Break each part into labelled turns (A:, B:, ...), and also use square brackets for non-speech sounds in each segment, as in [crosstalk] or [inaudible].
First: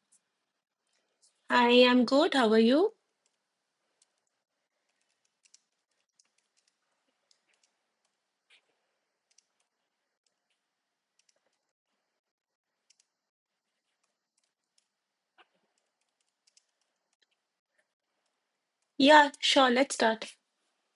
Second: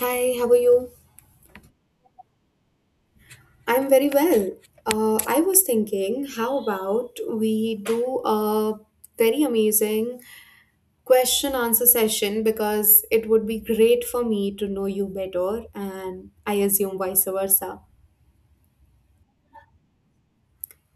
A: Hi, how are you?
B: I am good. How are you?
A: I'm very well. I was thinking, how about we do a very amazing question answer session because it would be great for me to know you better and I assume vice versa.
B: Yeah, sure. Let's start.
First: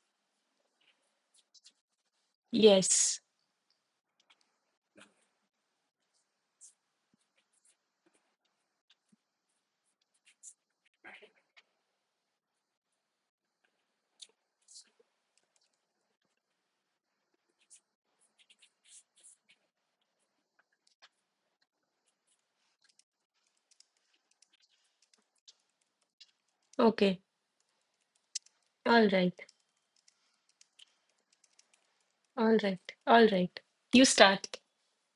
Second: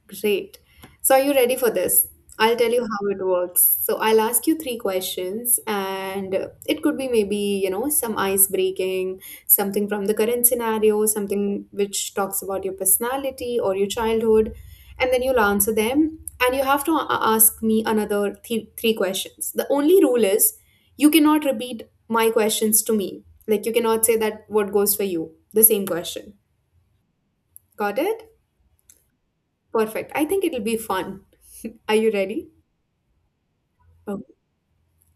A: Great. So, are you ready for this? I'll tell you how
B: Yes.
A: it works. So, I'll ask you three questions, and it could be maybe, you know, some ice breaking, something from the current scenario, something which talks about your personality or your childhood. And then you'll answer them, and you have to ask me another three questions. The only rule is you cannot repeat my questions to me. Like, you cannot say that what goes for you, the same question.
B: Okay.
A: Got it?
B: All right.
A: Perfect. I think it'll be fun. [laughs] Are you ready?
B: All right. All right. You
A: Oh,
B: start.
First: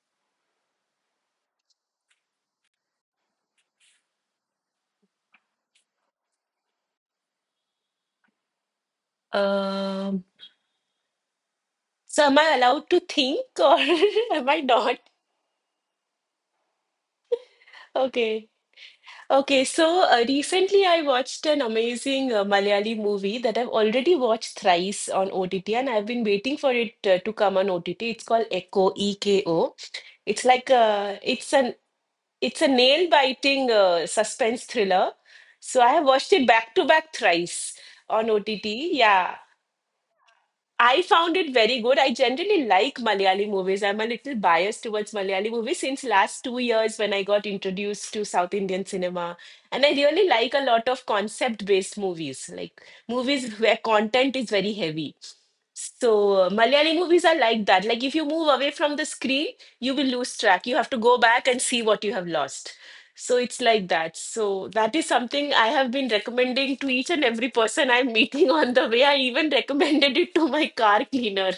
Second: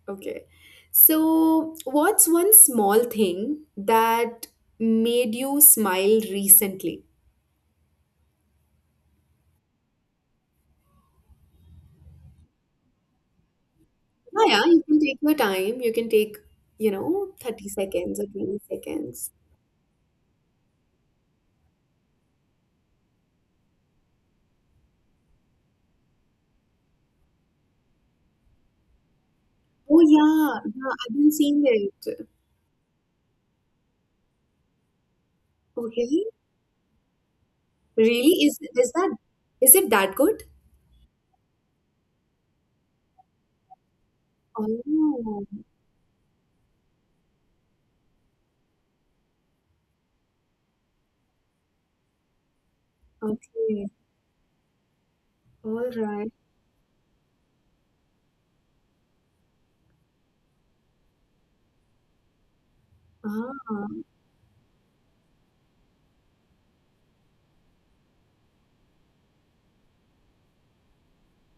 A: okay. So, what's one small thing that made you smile recently?
B: Um, so am I allowed to think or [laughs]
A: Yeah,
B: am I
A: yeah, you can
B: not?
A: take your time. You can take, you know, 30 seconds or
B: Okay.
A: 20 seconds.
B: Okay. So recently I watched an amazing Malayali movie that I've already watched thrice on OTT and I've been waiting for it to come on OTT. It's called Echo, EKO.
A: Oh,
B: It's like
A: yeah, yeah, I've been seeing it.
B: It's a nail-biting suspense thriller. So I have
A: Okay.
B: watched it back to back thrice on
A: Really?
B: OTT. Yeah.
A: Is it that good?
B: I found it very good. I generally like Malayali movies. I'm a little biased towards
A: Oh,
B: Malayali movies since last 2 years when I got introduced to South Indian cinema. And I really like a lot of concept-based movies, like movies where
A: okay.
B: content is very heavy.
A: All right.
B: So, Malayali movies are like that. Like, if you move away from the screen, you will lose track. You have to go back and see what you have lost. So, it's
A: Ah,
B: like that. So, that is something I have been recommending to each and every person I'm [laughs] meeting on the way. I even recommended it to my car cleaner.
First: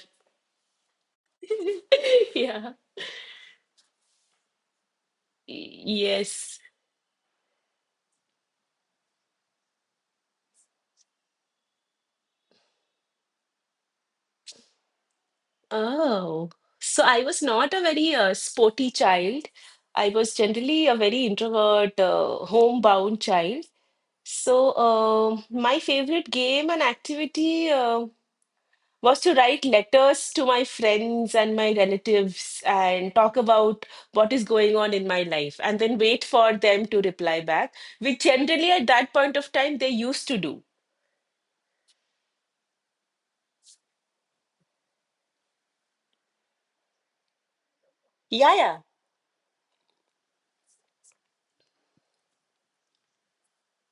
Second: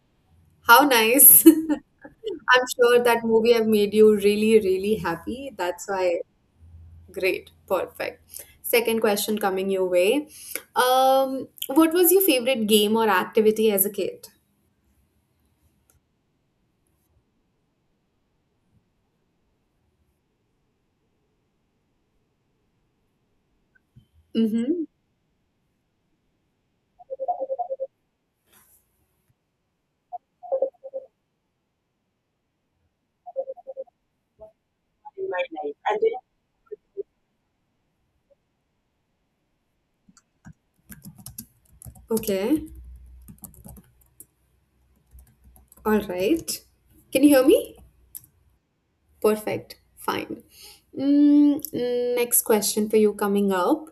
A: how nice. [laughs] I'm
B: [laughs] Yeah.
A: sure that movie have made you really, really happy. That's why,
B: Yes.
A: great, perfect. Second question coming your way. What was your favorite game or activity as a kid?
B: Oh. So, I was not a very sporty child. I was generally a very introvert, homebound child. So,
A: Mm-hmm.
B: my favorite game and activity was to write letters to my friends and my relatives and talk about what is going on in my
A: In my
B: life and then
A: life.
B: wait for them to reply back, which generally at that point of time they used to do.
A: Okay. All right. Can you hear me?
B: Yeah, yeah.
A: Perfect. Fine. Next question for you coming up.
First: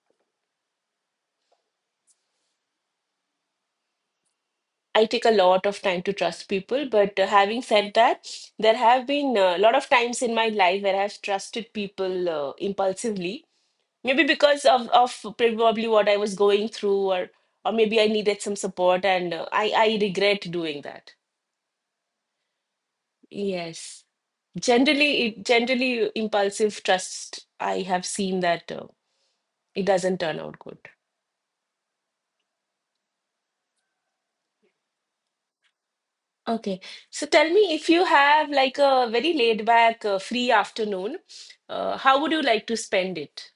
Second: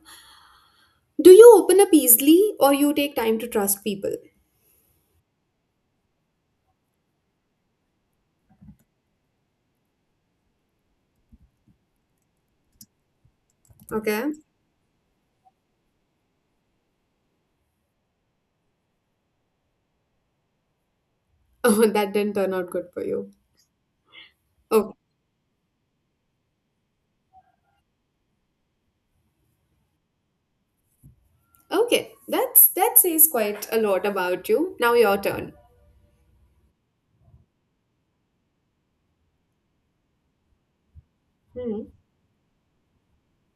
A: Do you open up easily or you take time to trust people?
B: I take a lot of time to trust people, but having said that, there have been a lot of times in my life where I've trusted people impulsively maybe
A: Okay.
B: because of probably what I was going through, or maybe I needed some support, and I regret doing that.
A: [laughs] Oh, that didn't turn out good for you.
B: Yes,
A: Okay.
B: generally, it, generally impulsive trust. I have seen that it doesn't turn out good.
A: Okay, that says quite a lot about you. Now your turn.
B: Okay, so tell me, if you have like a very laid back, free afternoon,
A: Hmm.
B: how would you like to spend it?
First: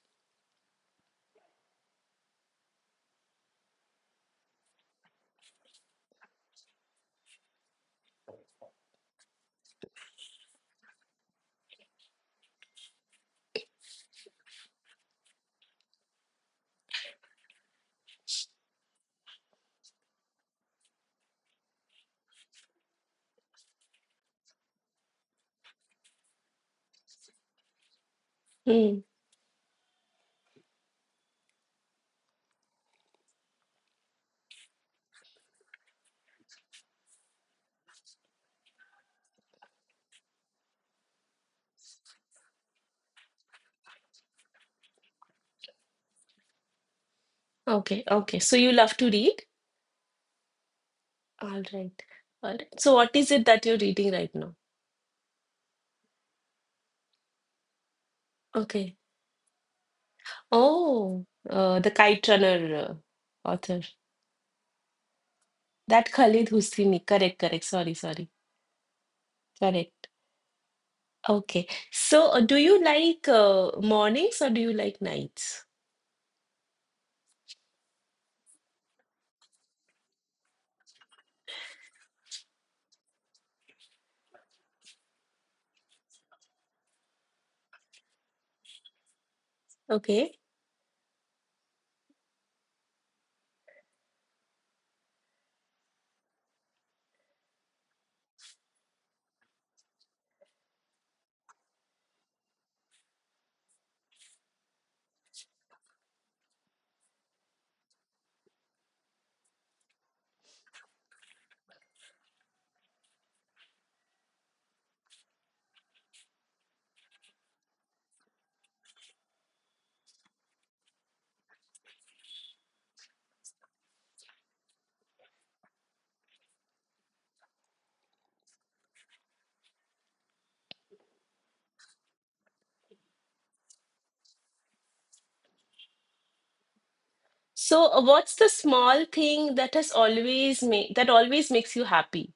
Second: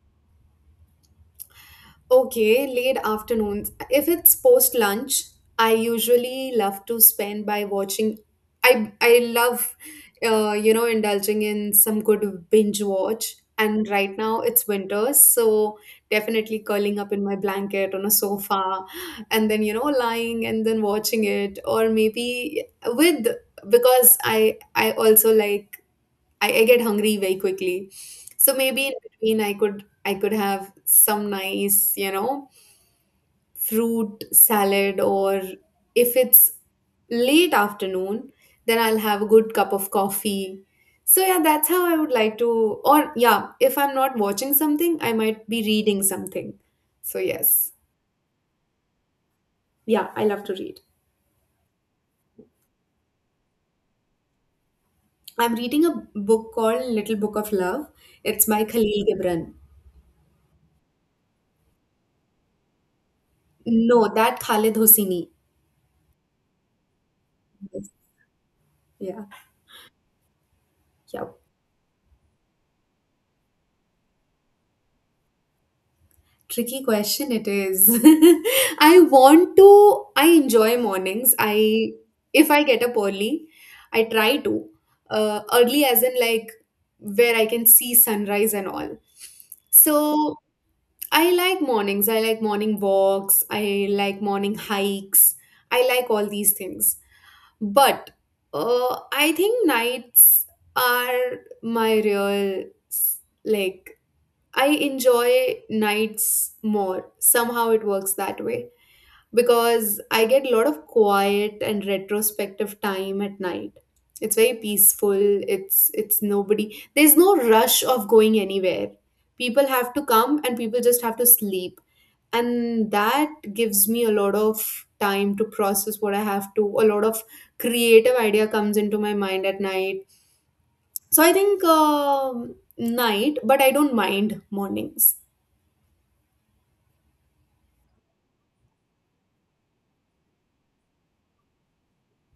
A: Okay, late afternoons. If it's post lunch, I usually love to spend by watching. I love, indulging in some good binge watch. And right now it's winter, so definitely curling up in my blanket on a sofa, and then lying and then watching it, or maybe with because I also like, I get hungry very quickly. So maybe in
B: Hmm.
A: between I could have some nice, fruit salad or if it's late afternoon, then I'll have a good cup of coffee. So yeah, that's how I would like to, or yeah, if I'm not watching something, I might be reading something. So yes.
B: Okay, okay. So you love to read?
A: Yeah, I love to read.
B: All right, all right. So what is it that you're reading right now?
A: I'm reading a book called Little Book of Love. It's by
B: Okay.
A: Khalil Gibran.
B: Oh, the Kite Runner author.
A: No, that Khalid Hosseini.
B: That Khalid Hosseini. Correct, correct.
A: Yes,
B: Sorry, sorry.
A: yeah.
B: Correct.
A: Yeah.
B: Okay. So, do you like mornings or do you like nights?
A: Tricky question it is. [laughs] I enjoy mornings. If I get up early, I try to. Early as in like where I can see sunrise and all.
B: Okay.
A: So I like mornings. I like morning walks. I like morning hikes. I like all these things. But I think nights are my real s- like I enjoy nights more. Somehow it works that way because I get a lot of quiet and retrospective time at night. It's very peaceful. It's nobody. There's no rush of going anywhere. People have to come and people just have to sleep. And that gives me a lot of time to process what I have to. A lot of creative idea comes into my mind at night. So I think night, but I don't mind mornings.
B: So, what's the small thing that has always made that always makes you happy?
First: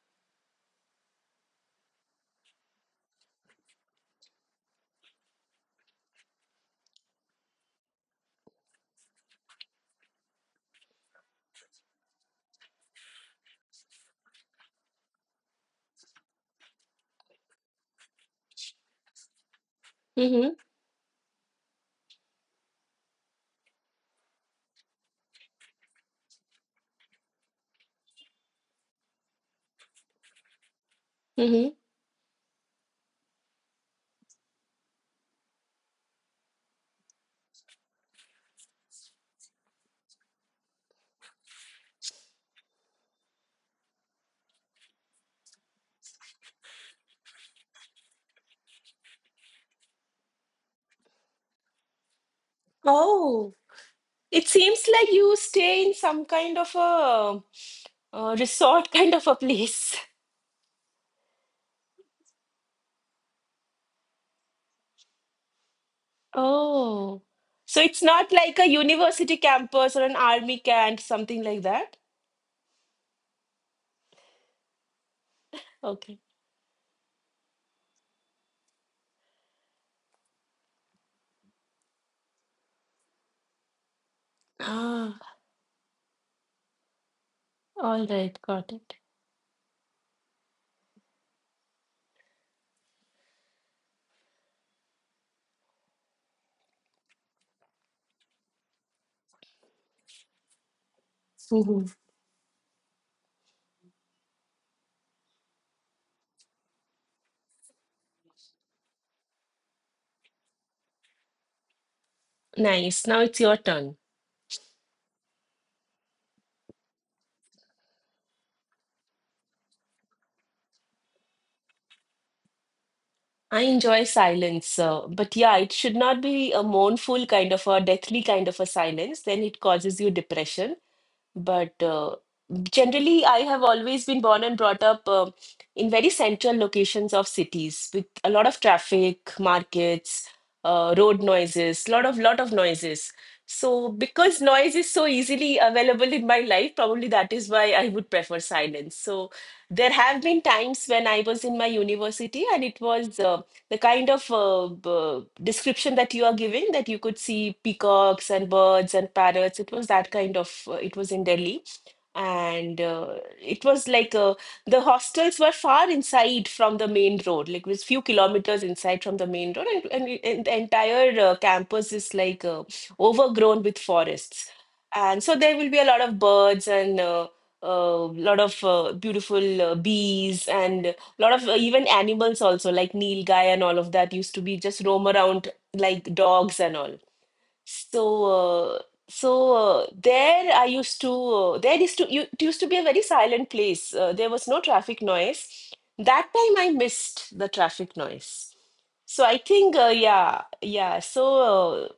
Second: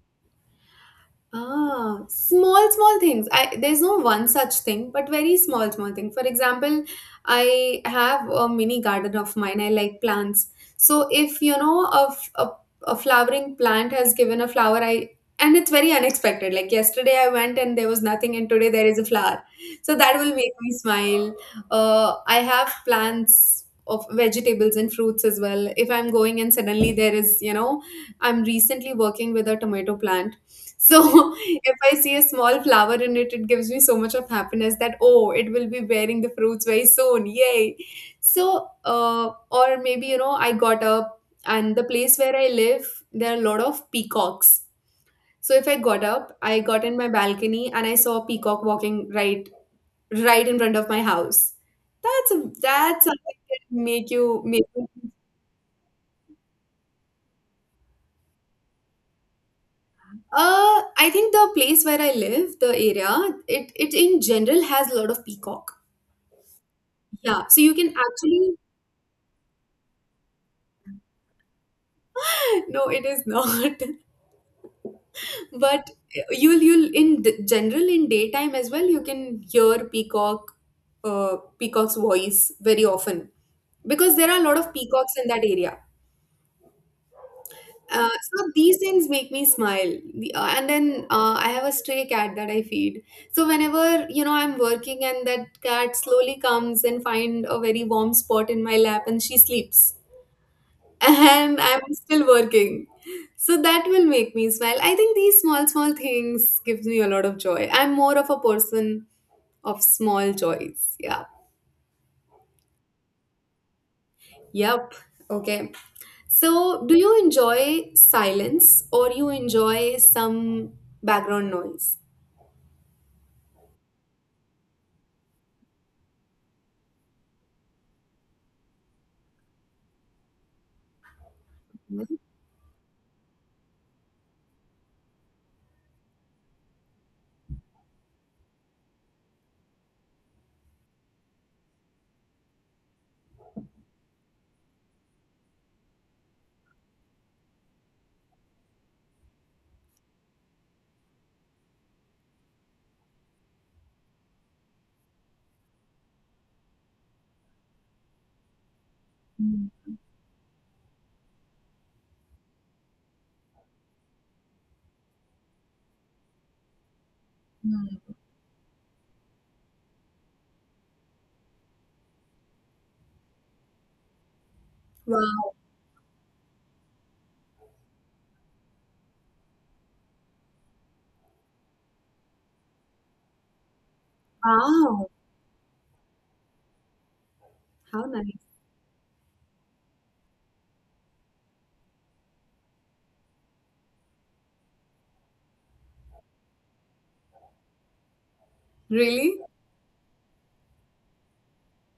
A: Ah, small, small things. I There's no one such thing, but very small, small thing. For example, I have a mini garden of mine. I like plants. So if you know a flowering plant has given a flower, I and it's very unexpected. Like yesterday I went and there was nothing, and today there is a flower. So that will
B: Mm-hmm.
A: make me smile. I have plants of vegetables and fruits as well. If I'm going and suddenly there is, I'm recently working with a tomato plant, so [laughs]
B: Mm-hmm.
A: if I see a small flower in it, it gives me so much of happiness that, oh, it will be bearing the fruits very soon. Yay. So, or maybe, I got up and the place where I live, there are a lot of peacocks. So if I got up, I got in my balcony and I saw a peacock walking right, right in front of my house. That's something
B: Oh,
A: that make you,
B: it
A: make
B: seems
A: you.
B: like you stay in some kind of a, resort [laughs] kind of a place.
A: I think the place where I live, the area, it in general has a lot of peacock.
B: Oh,
A: Yeah, so you
B: so
A: can
B: it's not
A: actually
B: like a university campus or an army camp, something like that?
A: [laughs] no, it is not. [laughs] But
B: Okay.
A: you'll in general, in daytime as well, you can hear peacock's voice very often because there are a lot of peacocks
B: Ah,
A: in that area.
B: all right,
A: So
B: got
A: these
B: it.
A: things make me smile. And then I have a stray cat that I feed. So whenever I'm working and that cat slowly comes and find a very warm spot in my lap and she sleeps, and
B: Mhm.
A: I'm still working. So that will make me smile. I think these small, small things gives me a lot of joy. I'm more of a person of small joys. Yeah.
B: Nice. Now it's your turn.
A: Yep. Okay. So do you enjoy silence or you enjoy some background noise?
B: I enjoy silence, but yeah, it should not be a mournful kind of a deathly kind of a silence. Then it causes you depression. But generally, I have always been born and brought up in very central locations of cities with a lot of traffic, markets, road noises, lot of noises. So because noise is so easily available in my life, probably that is why I would prefer silence. So there have been times when I was in my university and it was the kind of description that you are giving, that you could see peacocks and birds and parrots. It was
A: Mhm.
B: that kind of it was in Delhi. And it was like the hostels were far inside from the main road. Like it was
A: Wow.
B: few kilometers inside from the main road, and the entire campus is like overgrown with forests, and so there will be a lot of birds and a lot of beautiful bees and lot of even animals also like nilgai, and all of that used to be just roam
A: Wow.
B: around like dogs and all. So
A: How nice.
B: uh, so there I used to there used to you, it used to be a very silent place. There was no traffic noise. That time I missed the traffic noise. So I
A: Really?
B: think yeah so uh,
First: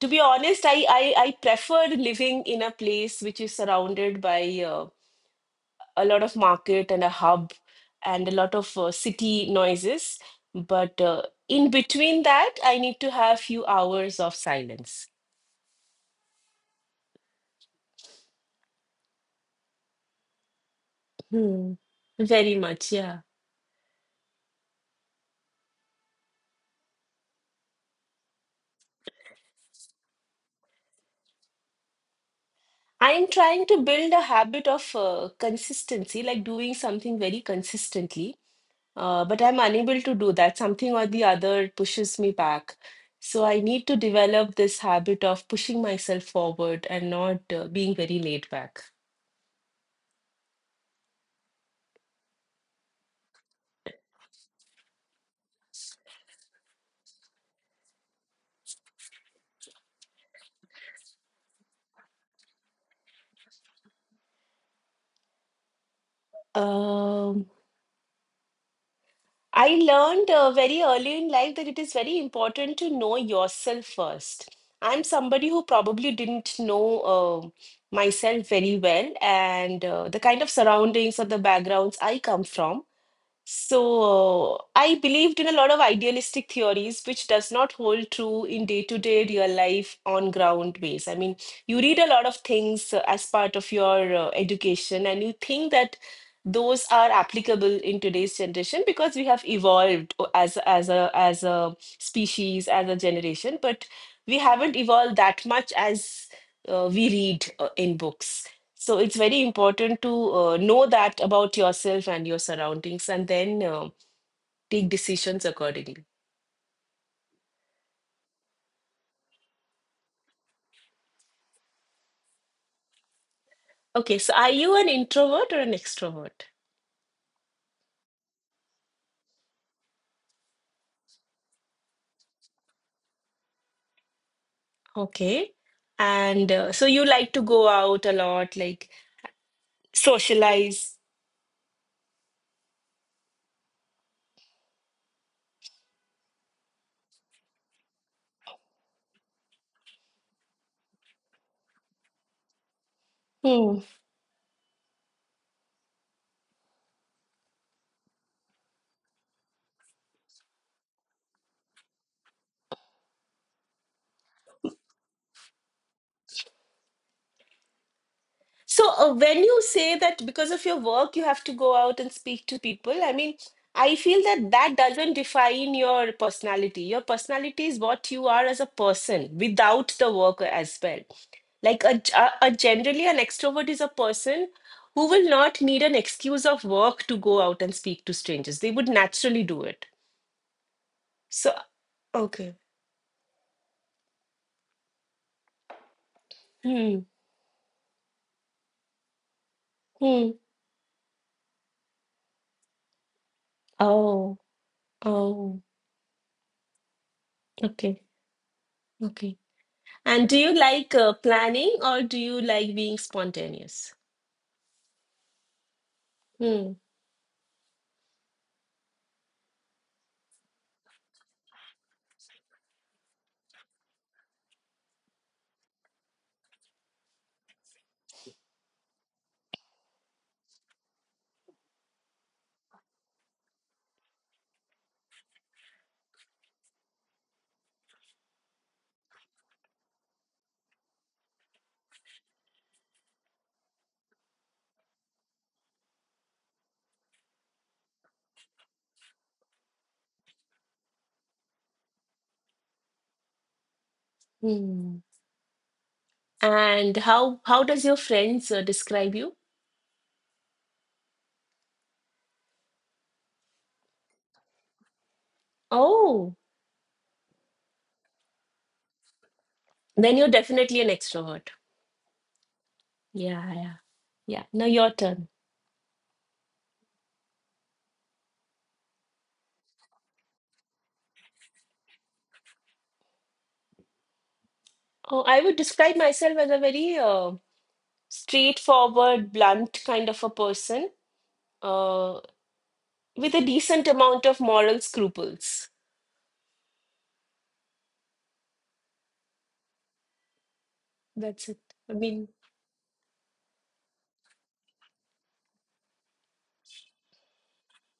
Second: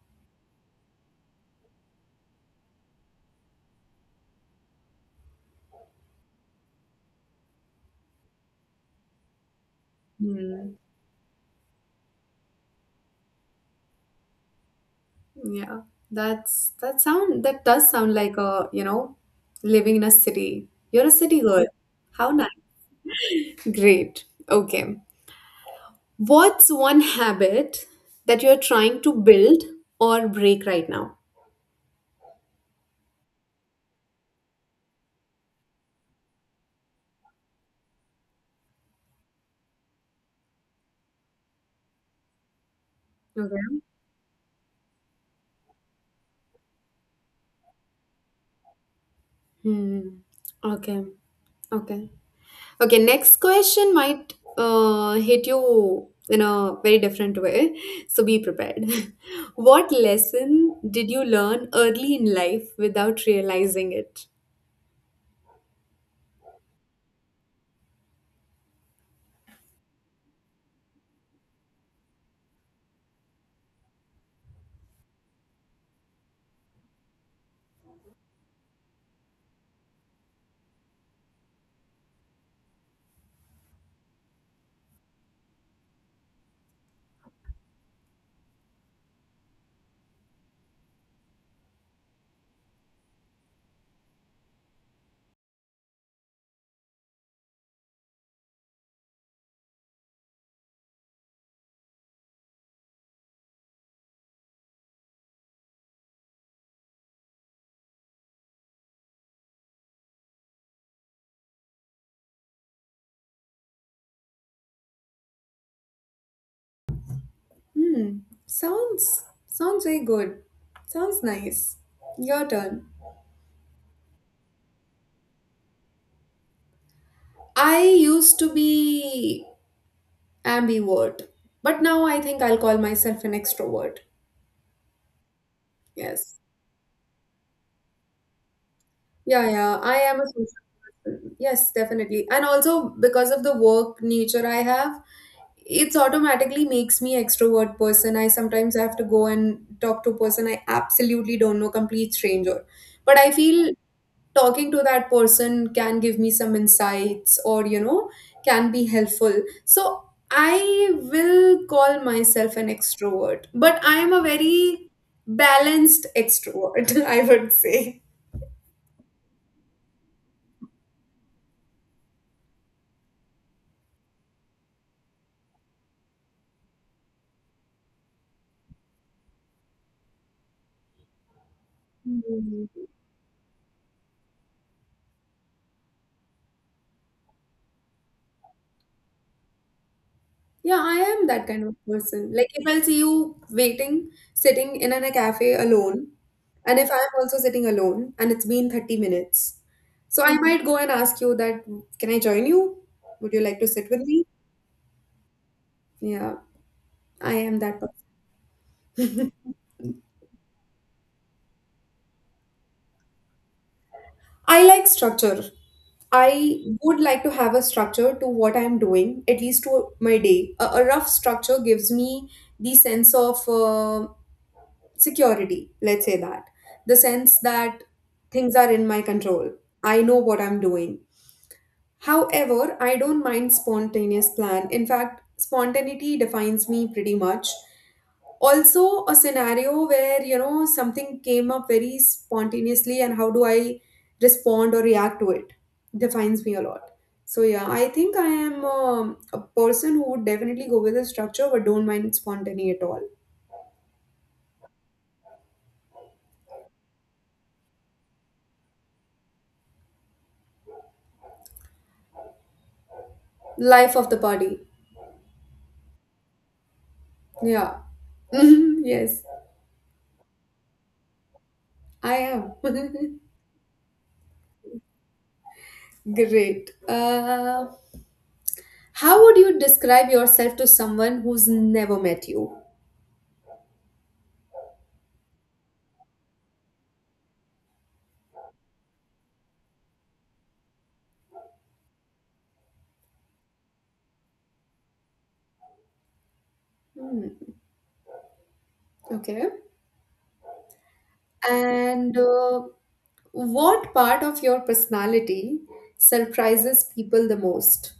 B: to be honest, I preferred living in a place which is surrounded by uh, a lot of market and a hub and a lot of city noises.
A: Hmm.
B: But in between that, I need to have few hours of silence.
A: Yeah. That does sound like living in a city. You're a city girl.
B: Hmm.
A: How nice.
B: Very much, yeah.
A: Great. Okay. What's one habit that you're trying to build or break right now?
B: I'm trying to build a habit of consistency, like doing something very consistently. But I'm unable to do that. Something or the other pushes me back. So
A: Okay.
B: I need to develop this habit of pushing myself forward and not being very laid back.
A: Hmm. Okay. Okay. Okay. Next question might hit you in a very different way. So be prepared. [laughs] What lesson did you learn early in life without realizing it?
B: Um. I learned very early in life that it is very important to know yourself first. I'm somebody who probably didn't know myself very well, and the kind of surroundings or the backgrounds I come from. So I believed in a lot of idealistic theories, which does not hold true in day-to-day real life on ground base. I mean, you read a lot of things as part of your education, and you think that those are applicable in today's generation because we have evolved as a species, as a generation, but we haven't evolved that much as we read in books. So it's very important to know that about yourself and your surroundings, and then take decisions accordingly.
A: Hmm. Sounds very good. Sounds nice. Your turn.
B: Okay, so are you an introvert or an extrovert?
A: I used to be ambivert. But now I think I'll call myself an extrovert.
B: Okay.
A: Yes.
B: And so you like to go out a lot, like
A: Yeah, yeah. I am a social
B: socialize.
A: person. Yes, definitely. And also because of the work nature I have, it's automatically makes me extrovert person. I sometimes have to go and talk to a person I absolutely don't know, complete stranger. But I feel
B: Hmm.
A: talking to that person can give me some insights, or can be helpful, so I will call myself an extrovert, but I am a very balanced extrovert, [laughs] I would say.
B: So when you say that because of your work, you have to go out and speak to people, I mean, I feel that that doesn't define your personality. Your personality is what you are as a person without the work as well. Like a
A: Mm.
B: generally an extrovert is a person who will not need an excuse of work to go out and speak to strangers. They would naturally do it.
A: Yeah, I am that
B: So,
A: kind of person. Like,
B: okay.
A: if I'll see you waiting, sitting in a cafe alone, and if
B: Hmm.
A: I'm also sitting alone and it's been 30 minutes, so
B: Hmm.
A: I might go and ask you that, can I join you, would you like to sit with me?
B: Oh. Oh.
A: Yeah, I am that person.
B: Okay. Okay. And do you like planning or do you like being spontaneous?
A: I like structure. I
B: Hmm.
A: would like to have a structure to what I'm doing, at least to my day. A rough structure gives me the sense of security, let's say that. The sense that things are in my control. I know what I'm doing. However, I don't mind spontaneous plan. In fact, spontaneity defines me pretty much. Also, a scenario where something came up very spontaneously and how do I respond or react to it defines me a lot. So yeah, I think I am, a person who would definitely go with a structure but don't mind spontaneity at all.
B: Hmm. And how does your friends describe you?
A: Life of the party.
B: Oh,
A: Yeah. [laughs] Yes,
B: then you're definitely an extrovert.
A: I am. [laughs]
B: Yeah, yeah. Yeah. Now your turn.
A: Great. How would you describe yourself to someone who's never met you?
B: I would describe myself as a very straightforward, blunt kind of a person uh, with a decent amount of moral scruples.
A: Hmm, okay.
B: That's it. I
A: And
B: mean,
A: what part of your personality surprises people the most?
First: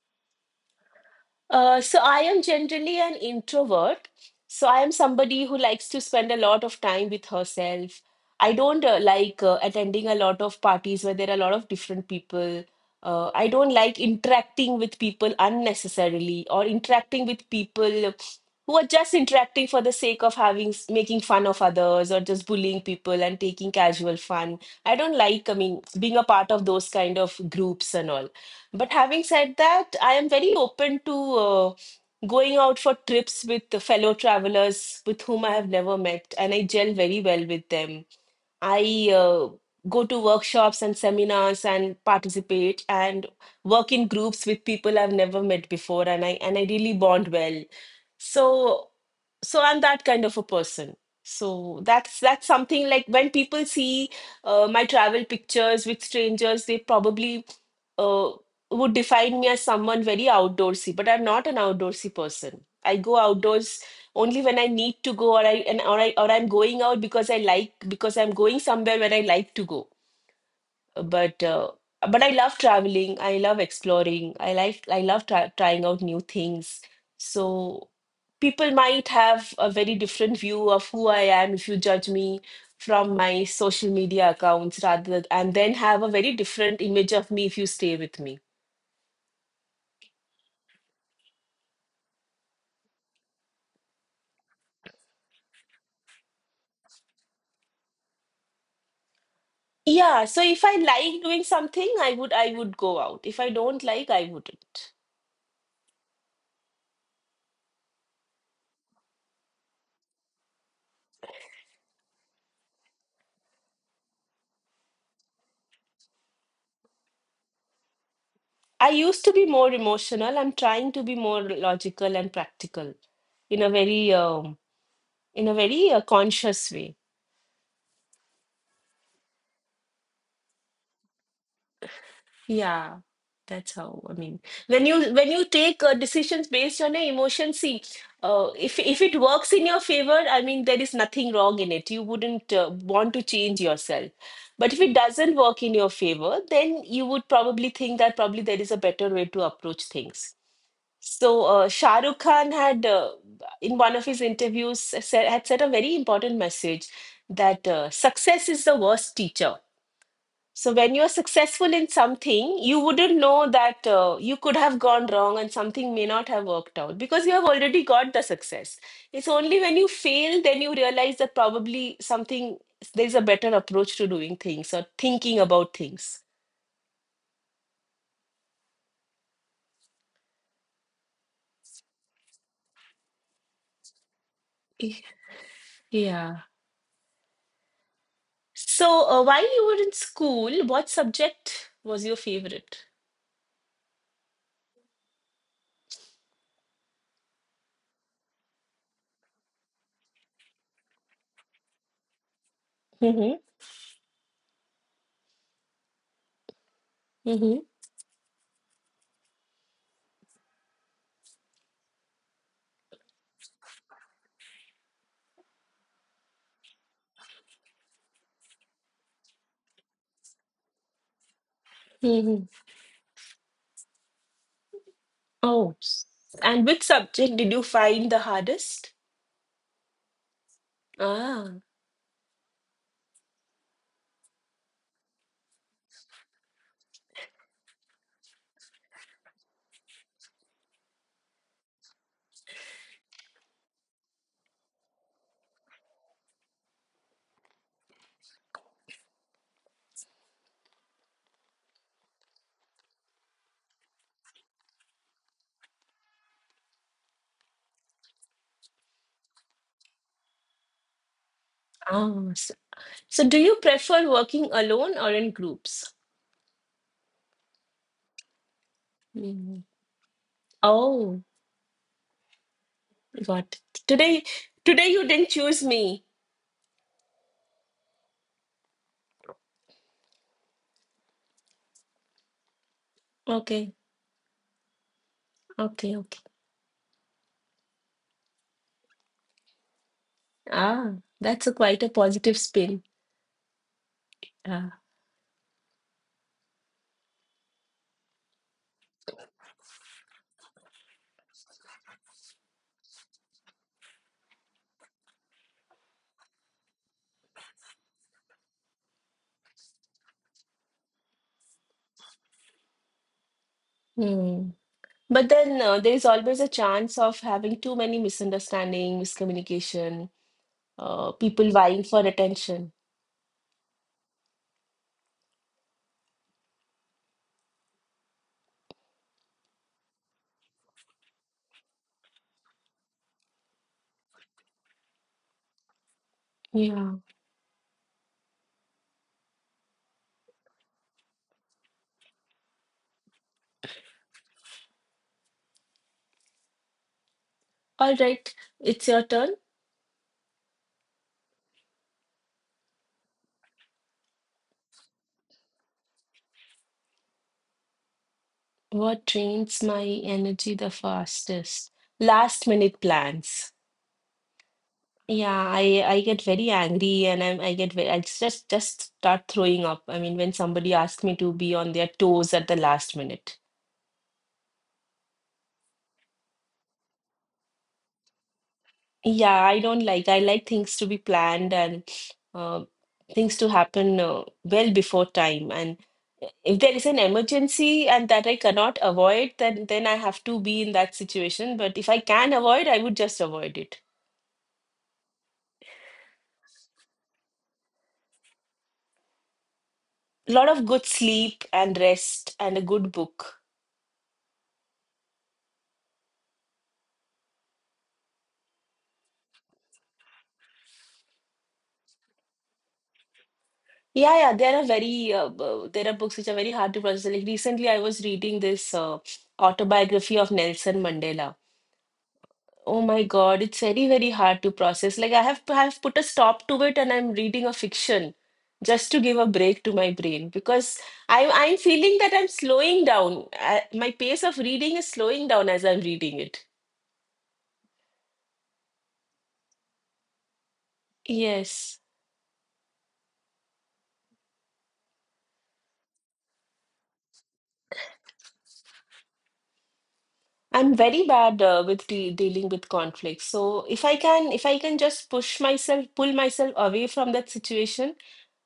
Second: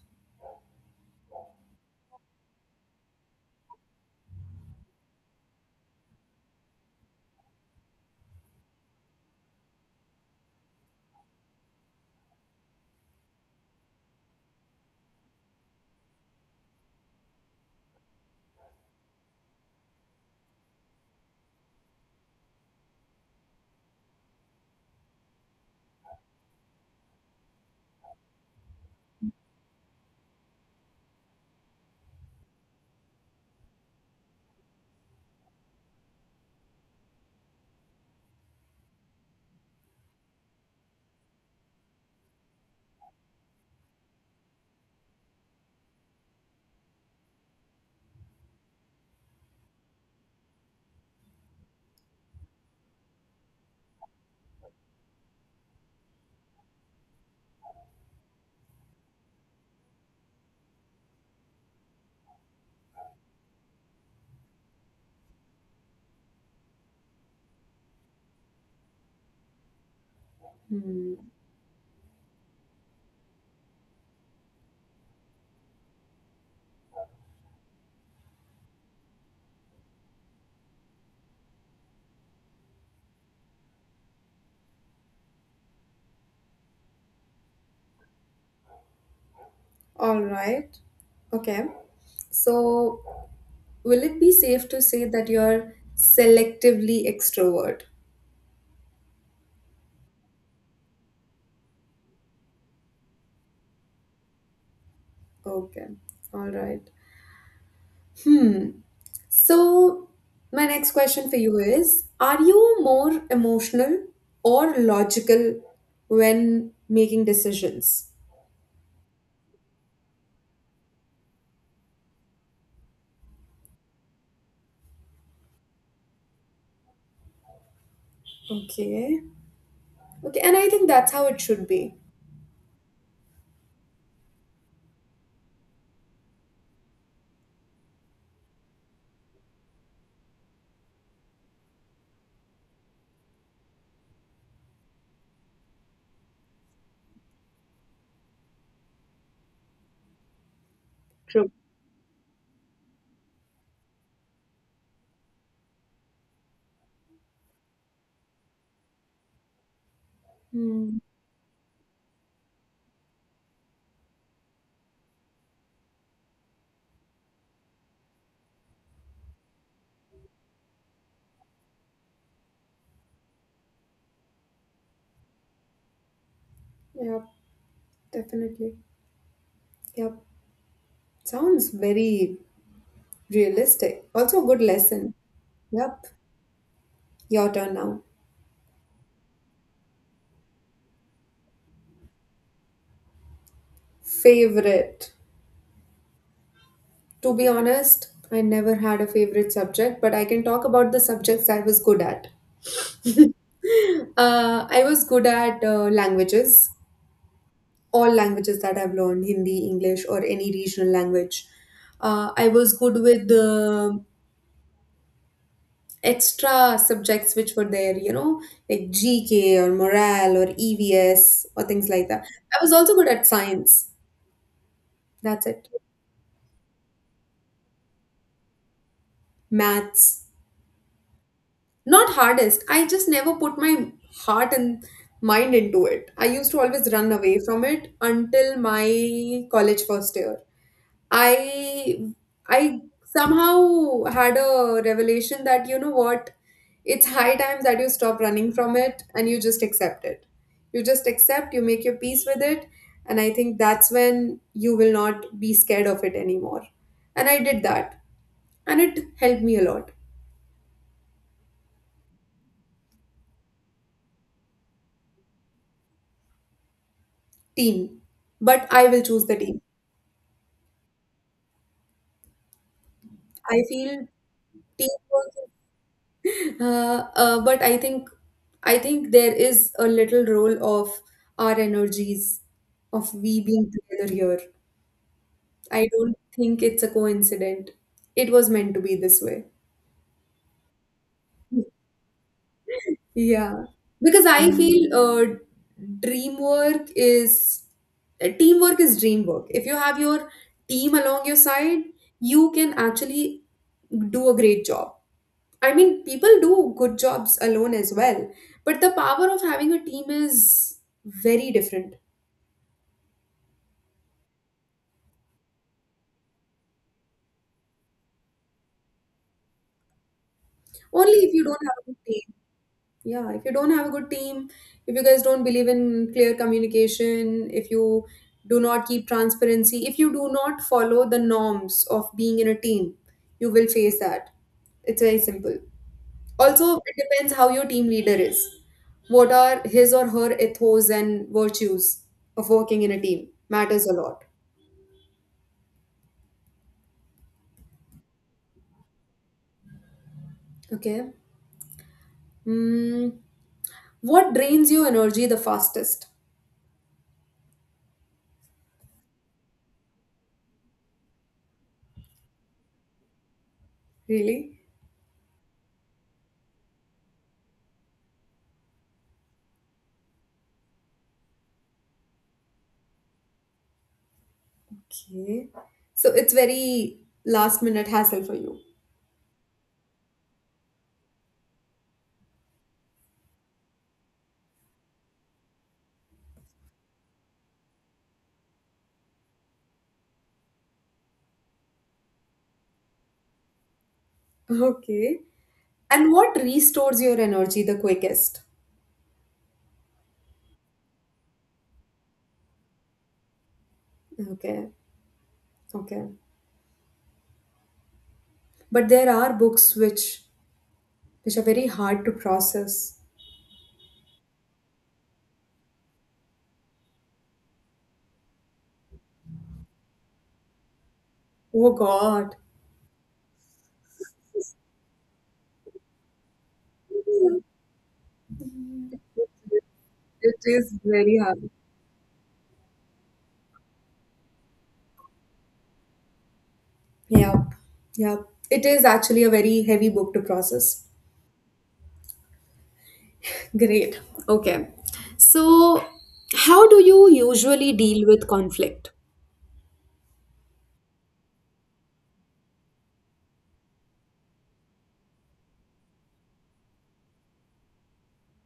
B: So I am generally an introvert. So I am somebody who likes to spend a lot of time with herself. I don't like attending a lot of parties where there are a lot of different people. I don't like interacting with people unnecessarily or interacting with people who are just interacting for the sake of making fun of others or just bullying people and taking casual fun. I don't like, I mean, being a part of those kind of groups and all. But having said that, I am very open to going out for trips with the fellow travelers with whom I have never met, and I gel very well with them. I go to workshops and seminars and participate and work in groups with people I've never met before, and I really bond well. So, so I'm that kind of a person. So that's something like when people see my travel pictures with strangers, they probably uh, would define me as someone very outdoorsy, but I'm not an outdoorsy person. I go outdoors only when I need to go, or I and or I or I'm going out because I like, because I'm going somewhere where I like to go.
A: Hmm.
B: But I love traveling. I love exploring. I like I love trying out new things. So people might have a very different view of who I am if you judge me from my social media accounts, rather, and then have a very different image of me if you stay with me.
A: All right. Okay. So, will it be safe to say that you're selectively extrovert?
B: Yeah, so if I like doing something, I would go out. If I don't like, I wouldn't.
A: Okay. All right. Hmm. So, my next question for you is, are you more emotional or logical when making decisions?
B: I used to be more emotional. I'm trying to be more logical and practical in a very conscious way.
A: Okay. Okay, and I think that's how it should be.
B: Yeah, that's how. I mean, when you take decisions based on your emotions, see, if it works in your favor, I mean, there is nothing wrong in it. You wouldn't want to change yourself. But if it doesn't work in your favor, then you would probably think that probably there is a better way to approach things. So
A: True.
B: Shah Rukh Khan had, in one of his interviews, had said a very important message that success is the worst teacher. So when
A: Hmm.
B: you're successful in something, you wouldn't know that you could have gone wrong and something may not have worked out because you have already got the success. It's only when you fail then you realize that probably something there's a better approach to doing things or thinking about things.
A: Yep, definitely. Yep. Sounds very realistic. Also a good
B: Y-
A: lesson. Yep.
B: Yeah.
A: Your turn now.
B: So, while you were in school, what subject was your favorite?
A: Favorite. To be honest, I never had a favorite subject, but I can talk about the subjects I was good at. [laughs]
B: hmm
A: I was good at languages,
B: hmm
A: all languages that I've learned, Hindi, English, or any regional language. I was good with extra subjects which were there, like GK or morale or EVS or things like that.
B: hmm
A: I was also good at science. That's it.
B: Oh, and which subject did you find the hardest?
A: Maths.
B: Ah,
A: Not hardest. I just never put my heart and mind into it. I used to always run away from it until my college first year. I I somehow had a revelation that you know what, it's high time that you stop running from it and you just accept it. You just accept, you make your peace with it, and I think that's when you will not be scared of it anymore. And I did that, and it helped me a lot.
B: ah. So, so do you prefer working alone or in groups?
A: Team, but I will choose the team.
B: Hmm. Oh, got it.
A: I feel
B: Today, today you didn't
A: teamwork,
B: choose me.
A: but I think there is a little role of our energies of we being
B: Okay,
A: together here. I
B: okay,
A: don't
B: okay.
A: think it's a coincidence. It was meant to be this way.
B: Ah, that's a quite a positive spin.
A: Yeah, because I
B: Ah.
A: feel dream work is teamwork is dream work. If you have your team along your side, you can actually do a great job. I mean, people do good jobs alone as well, but the power of having a team is very different.
B: Hmm. But then there is always a chance of having too many misunderstanding, miscommunication,
A: Only if you
B: people
A: don't have
B: vying
A: a good
B: for
A: team.
B: attention.
A: Yeah, if you don't have a good team, if you guys don't believe in clear communication, if you do not keep transparency, if you do not follow the norms of being in a team, you will face that. It's very simple. Also, it
B: Yeah.
A: depends how your team leader is. What are his or her ethos and virtues of working in a team matters a lot.
B: All right, it's your turn.
A: Okay. Mm, what drains your energy the fastest?
B: What drains my energy the fastest? Last minute plans.
A: Really?
B: Yeah, I get very angry and I get very, I just start throwing up. I mean, when somebody asks me to be on their toes at the last minute.
A: Okay. So it's very last minute hassle for you. [laughs]
B: Yeah, I don't like. I like things to be planned and uh, things to happen well before time. And if there is an emergency and that I cannot avoid, then I have to be in that situation. But if I can avoid, I would just avoid it.
A: Okay. And what restores your energy the quickest?
B: A lot of good sleep and rest and a good book.
A: Okay. Okay. But there are books which are very hard to process.
B: Yeah, yeah. There are very there are books which are very hard to process. Like recently, I was reading this autobiography of Nelson Mandela.
A: Oh God.
B: Oh my God, it's very, very hard to process. Like I have put a stop to it and I'm reading a fiction just to give a break to my brain
A: It is
B: because
A: very hard.
B: I'm feeling that I'm slowing down. My pace of reading is slowing down as I'm reading it.
A: Yeah. Yeah. It is actually a very heavy book to process.
B: Yes.
A: Great. Okay. So, how do you usually deal with conflict?
B: I'm very bad with de dealing with conflict. So if I can just push myself, pull myself away from that situation,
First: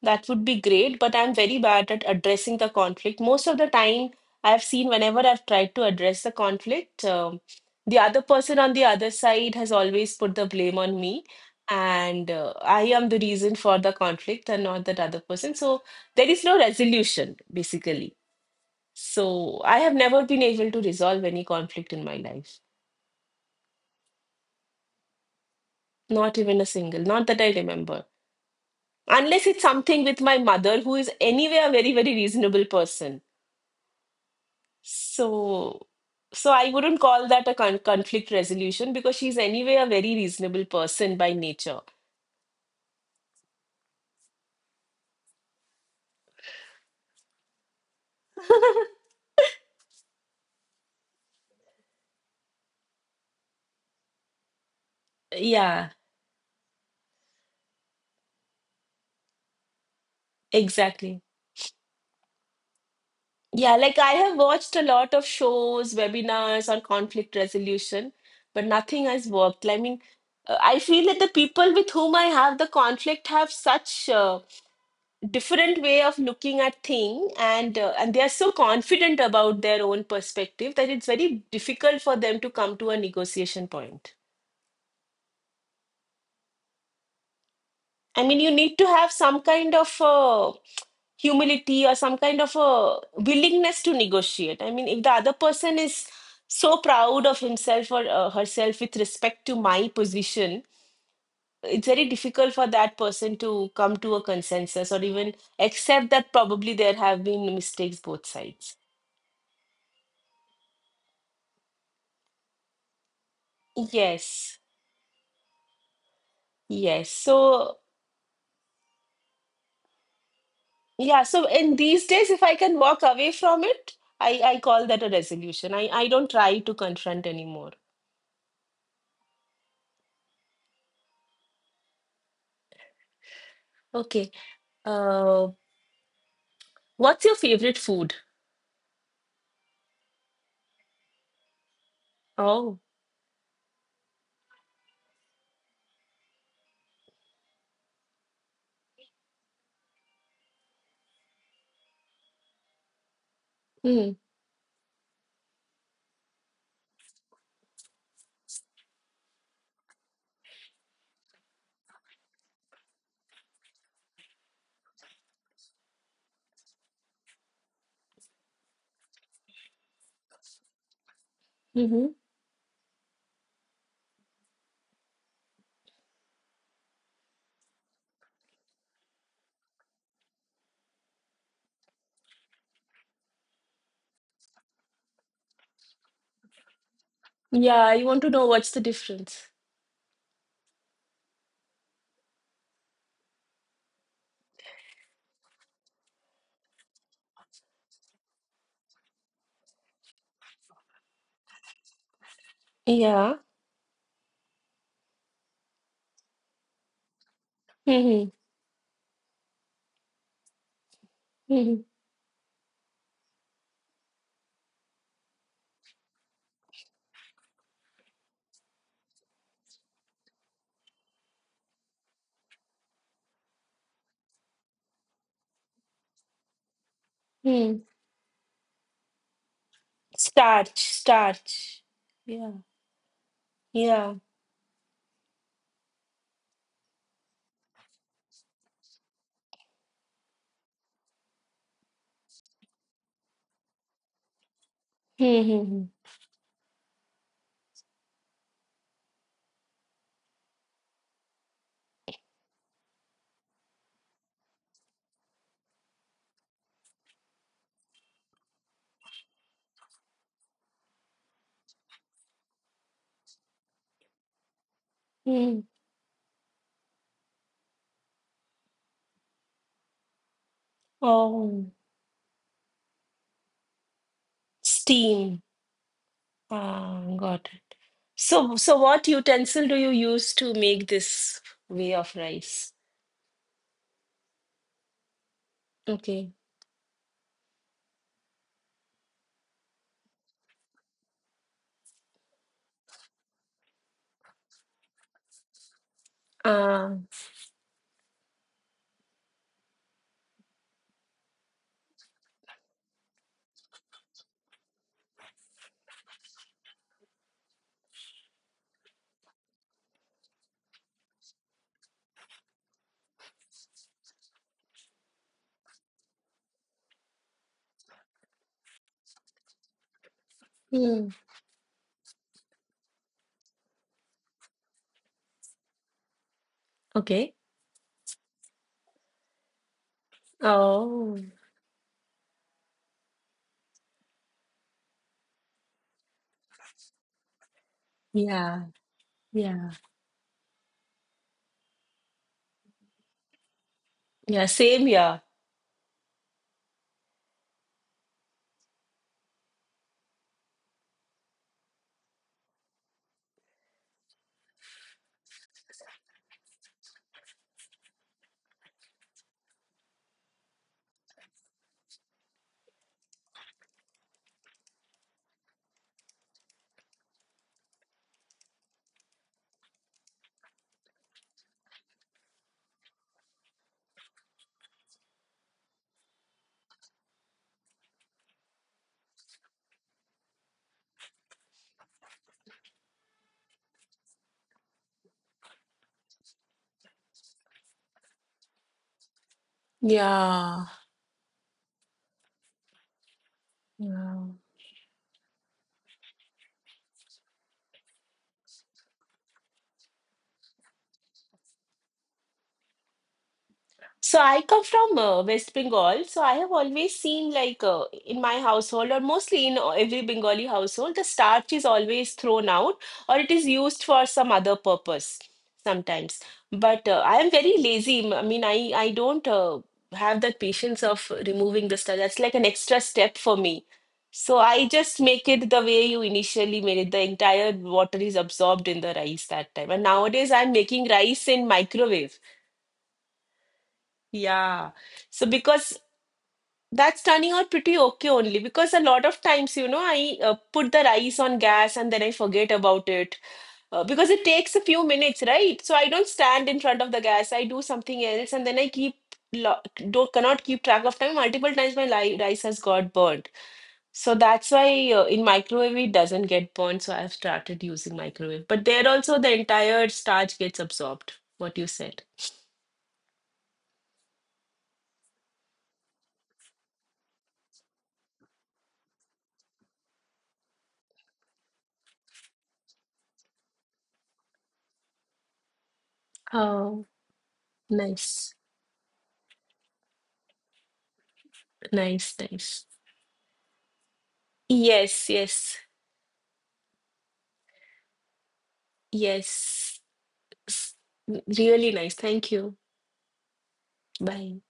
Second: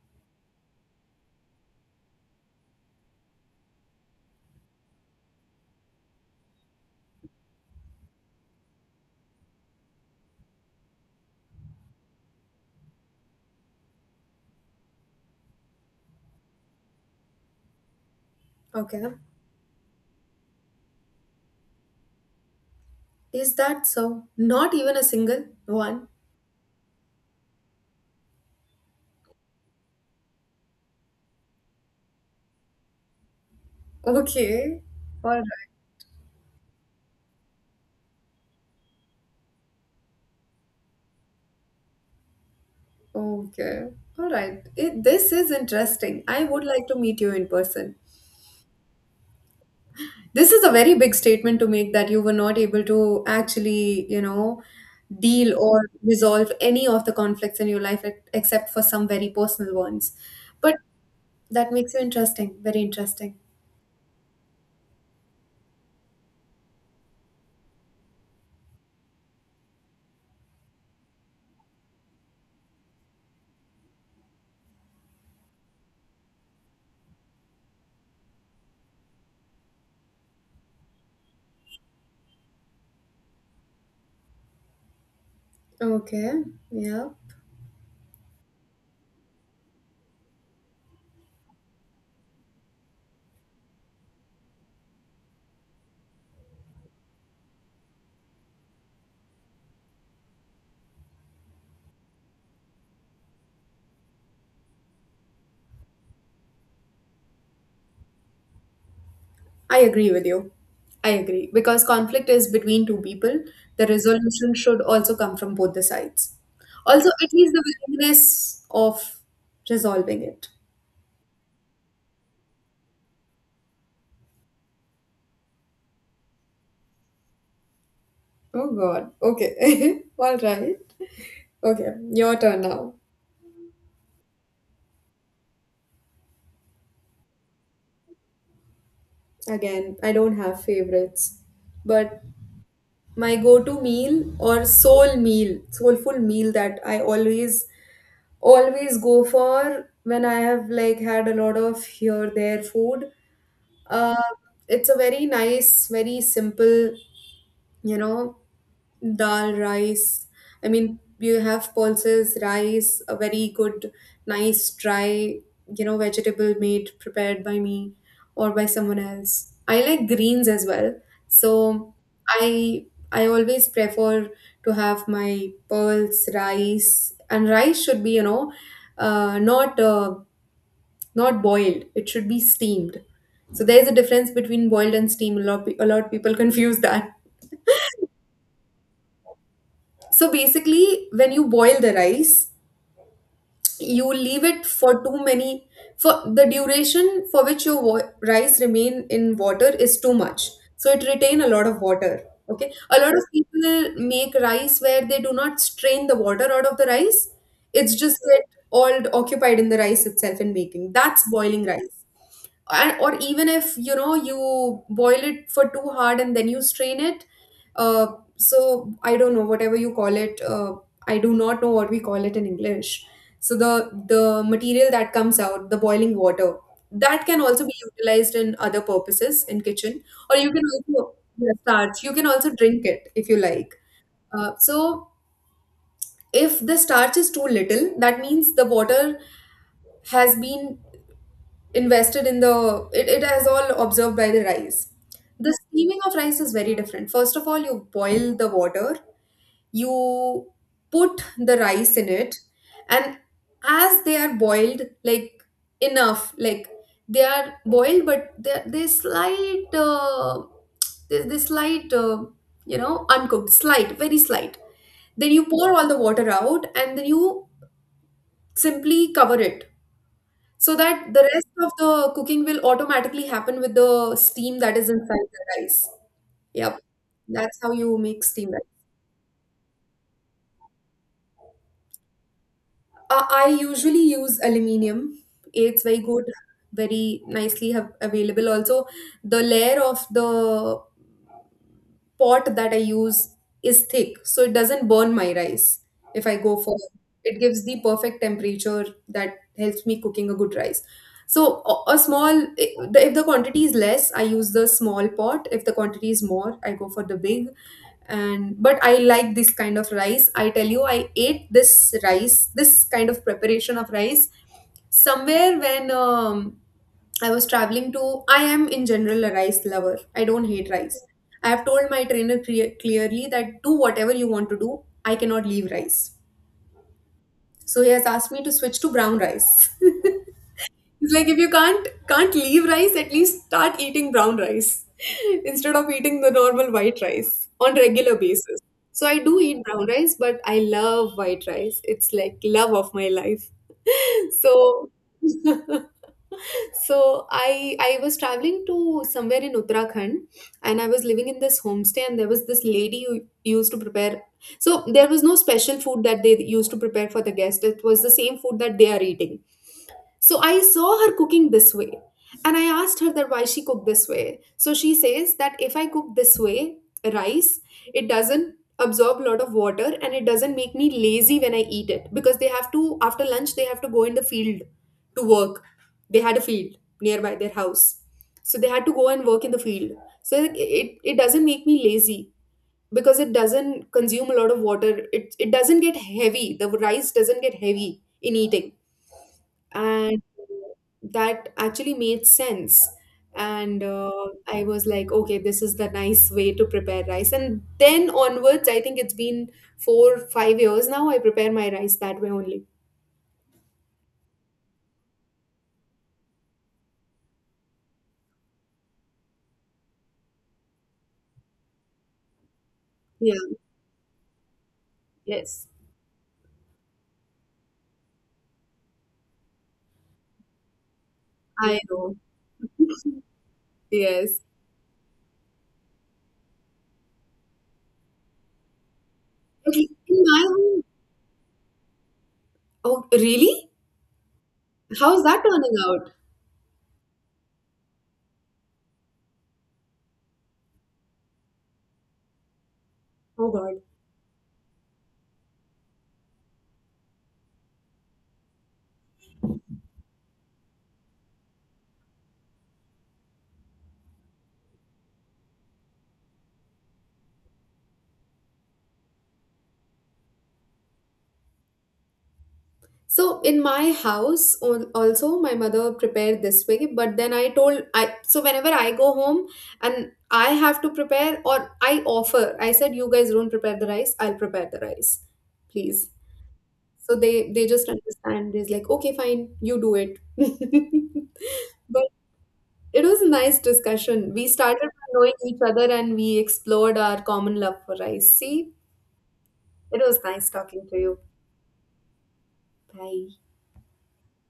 B: that would be great. But I'm very bad at addressing the conflict. Most of the time, I've seen whenever I've tried to address the conflict, the other person on the other side has always put the blame on me, and I am the reason for the conflict and not that other person. So there is no resolution, basically.
A: Okay.
B: So I have never been able to resolve any conflict in my life.
A: Is that so? Not even a single one.
B: Not even a single, not that I remember. Unless it's something with my mother, who is anyway a very, very reasonable person.
A: Okay. All right.
B: So so I wouldn't call that a conflict resolution because she's anyway a very reasonable person by nature.
A: Okay. All right. It, this is interesting. I would like to meet you in person.
B: [laughs]
A: This is a very big statement to make that you were not able to actually, you know, deal or
B: Yeah,
A: resolve any of the conflicts in your life ex- except for some very personal ones. But
B: exactly.
A: that makes you interesting. Very interesting.
B: Yeah, like I have watched a lot of shows, webinars on conflict resolution, but nothing has worked. I mean, I feel that the people with whom I have the conflict have such different way of looking at thing, and and they are so confident about their own perspective that it's very difficult for them to come to a negotiation point.
A: Okay, yeah.
B: I mean, you need to have some kind of humility or some kind of a willingness to negotiate. I mean, if the other person is so proud of himself or herself with respect to my position, it's very difficult for that person to come to a consensus or even accept that probably there have been mistakes both sides.
A: I agree with you. I agree. Because conflict is between two people, the resolution
B: Yes,
A: should also come from both the sides. Also,
B: yes.
A: it is the
B: So,
A: willingness of resolving it.
B: yeah, so in these days, if I can walk away from it, I call that a resolution. I don't try to confront anymore.
A: Oh, God. Okay. [laughs] All right. Okay, your turn now.
B: Okay. Uh, what's your favorite food?
A: Again, I don't have favorites, but
B: Oh.
A: my go-to meal or soul meal, soulful meal that I always always go for when I have like had a lot of here there food.
B: Mm.
A: Uh, it's a very nice, very simple, you know, dal rice. I mean, you have pulses, rice, a very good, nice, dry, you know, vegetable made, prepared by me or by someone else. I like greens as well. So
B: Mm-hmm.
A: I always prefer to have my pearls, rice, and rice should be, you know, not not boiled. It should be steamed. So there's a difference between boiled and steam. A lot of people [laughs] confuse that.
B: Yeah, I want to know what's the difference.
A: So basically, when you boil the rice, you leave it for too many for the duration for which your rice remain in water is too much. So it retain a lot of water. Okay, a lot of
B: Yeah.
A: people make rice where they do not strain the water out of the rice. It's just
B: Mm-hmm.
A: get all occupied in the rice itself in making. That's boiling
B: Mm-hmm.
A: rice. And or even if you know you boil it for too hard and then you strain it, uh, so I don't know whatever you call it, I do not know what we call it in English. So the material that comes out the boiling water, that can also be
B: Mm.
A: utilized in other purposes in kitchen, or you can
B: Starch,
A: also, yeah,
B: starch.
A: starch, you can also
B: Yeah.
A: drink it if you like.
B: Yeah.
A: So if the starch is too little, that means the water has been invested in it, has all observed by the rice. The
B: Mm-hmm.
A: steaming of rice is very different. First of all, you boil the water, you put the rice in it, and as they are boiled, like, enough, like, they are boiled, but they slight, they slight, you know, uncooked, slight, very slight. Then you
B: Mm.
A: pour all the water out and then you simply cover it, so that the rest
B: Oh,
A: of the cooking will automatically happen with the steam that is inside
B: steam.
A: the rice. Yep,
B: Ah, got
A: that's how
B: it.
A: you make steam
B: So,
A: rice.
B: so what utensil do you use to make this way of rice?
A: I usually use aluminium. It's very good,
B: Okay.
A: very nicely have available. Also, the layer of the pot that I use is thick, so it doesn't burn my rice if I go for
B: Ah.
A: it. Gives the perfect temperature that helps me cooking a good rice. So a small, if the quantity is less, I use the small pot. If the quantity is more, I go for the big. And but I like this kind of rice. I tell you, I ate this rice, this kind of preparation of rice somewhere when, I was traveling to, I am in general a rice lover. I don't hate rice.
B: Mm.
A: I have told my trainer clearly that do whatever you want to do. I cannot leave rice.
B: Okay.
A: So he has asked me to switch to brown rice. [laughs] It's
B: Oh.
A: like if you can't leave rice, at least start eating brown rice [laughs] instead of eating the normal white rice on regular basis.
B: Yeah.
A: So I do eat
B: Yeah.
A: brown rice, but I love white rice. It's like love of my life. [laughs]
B: Yeah. Same.
A: So
B: Yeah.
A: [laughs] so I was traveling to somewhere in Uttarakhand and I was living in this homestay and there was this lady who used to prepare, so there was no special food that they used to prepare for the guest. It was the same food that they are eating. So I saw her cooking this way and I asked her that why she cooked this way. So she says that if I cook this way, rice, it doesn't absorb a lot of water and it doesn't make me lazy when I eat it because they have to, after lunch they have to go in the field to work. They had a field nearby their house. So they had to go and work in the field. So it doesn't make me lazy because it doesn't consume a lot of water. It doesn't get heavy. The rice doesn't get heavy in eating, and
B: Yeah.
A: that actually made sense. And
B: Yeah.
A: I was like, okay, this is the nice way to prepare rice, and then onwards I think it's been 4-5 years now I prepare my rice that way only.
B: So I come from West Bengal, so I have always seen like in my household or mostly in every Bengali household, the starch is always thrown out or it
A: Yeah.
B: is used for some other purpose
A: Yes.
B: sometimes. But I am very lazy. I mean, I don't have that patience of removing the
A: I
B: starch.
A: know.
B: That's like an extra step for me. So
A: Yes.
B: I just make it the way you initially made it. The entire water is absorbed in the rice that time.
A: At
B: And
A: least in
B: nowadays
A: my
B: I'm
A: home-
B: making rice in microwave.
A: oh really,
B: Yeah.
A: how's
B: So
A: that turning
B: because
A: out?
B: that's turning out pretty okay only because a lot of times, you know, I put the rice on gas and then I forget about it
A: Oh God.
B: because it takes a few minutes, right? So I don't stand in front of the gas. I do something else and then I keep lo don't cannot keep track of time. Multiple times my li rice has got burnt. So that's why in microwave it doesn't get burnt. So I've started using microwave. But there also the entire starch gets absorbed. What you said.
A: So in my house also my mother prepared this way, but then I told, I so whenever I go home and I have to prepare or I offer, I said, you guys don't prepare the rice, I'll prepare the rice, please.
B: Oh,
A: So they just
B: nice,
A: understand is like, okay fine, you do it. [laughs] But
B: nice, nice.
A: it was a nice discussion. We started
B: Yes,
A: by knowing
B: yes,
A: each other and we explored our common love for rice, see.
B: yes.
A: It was nice
B: S-
A: talking to you.
B: Really nice. Thank you.
A: Bye.
B: Bye.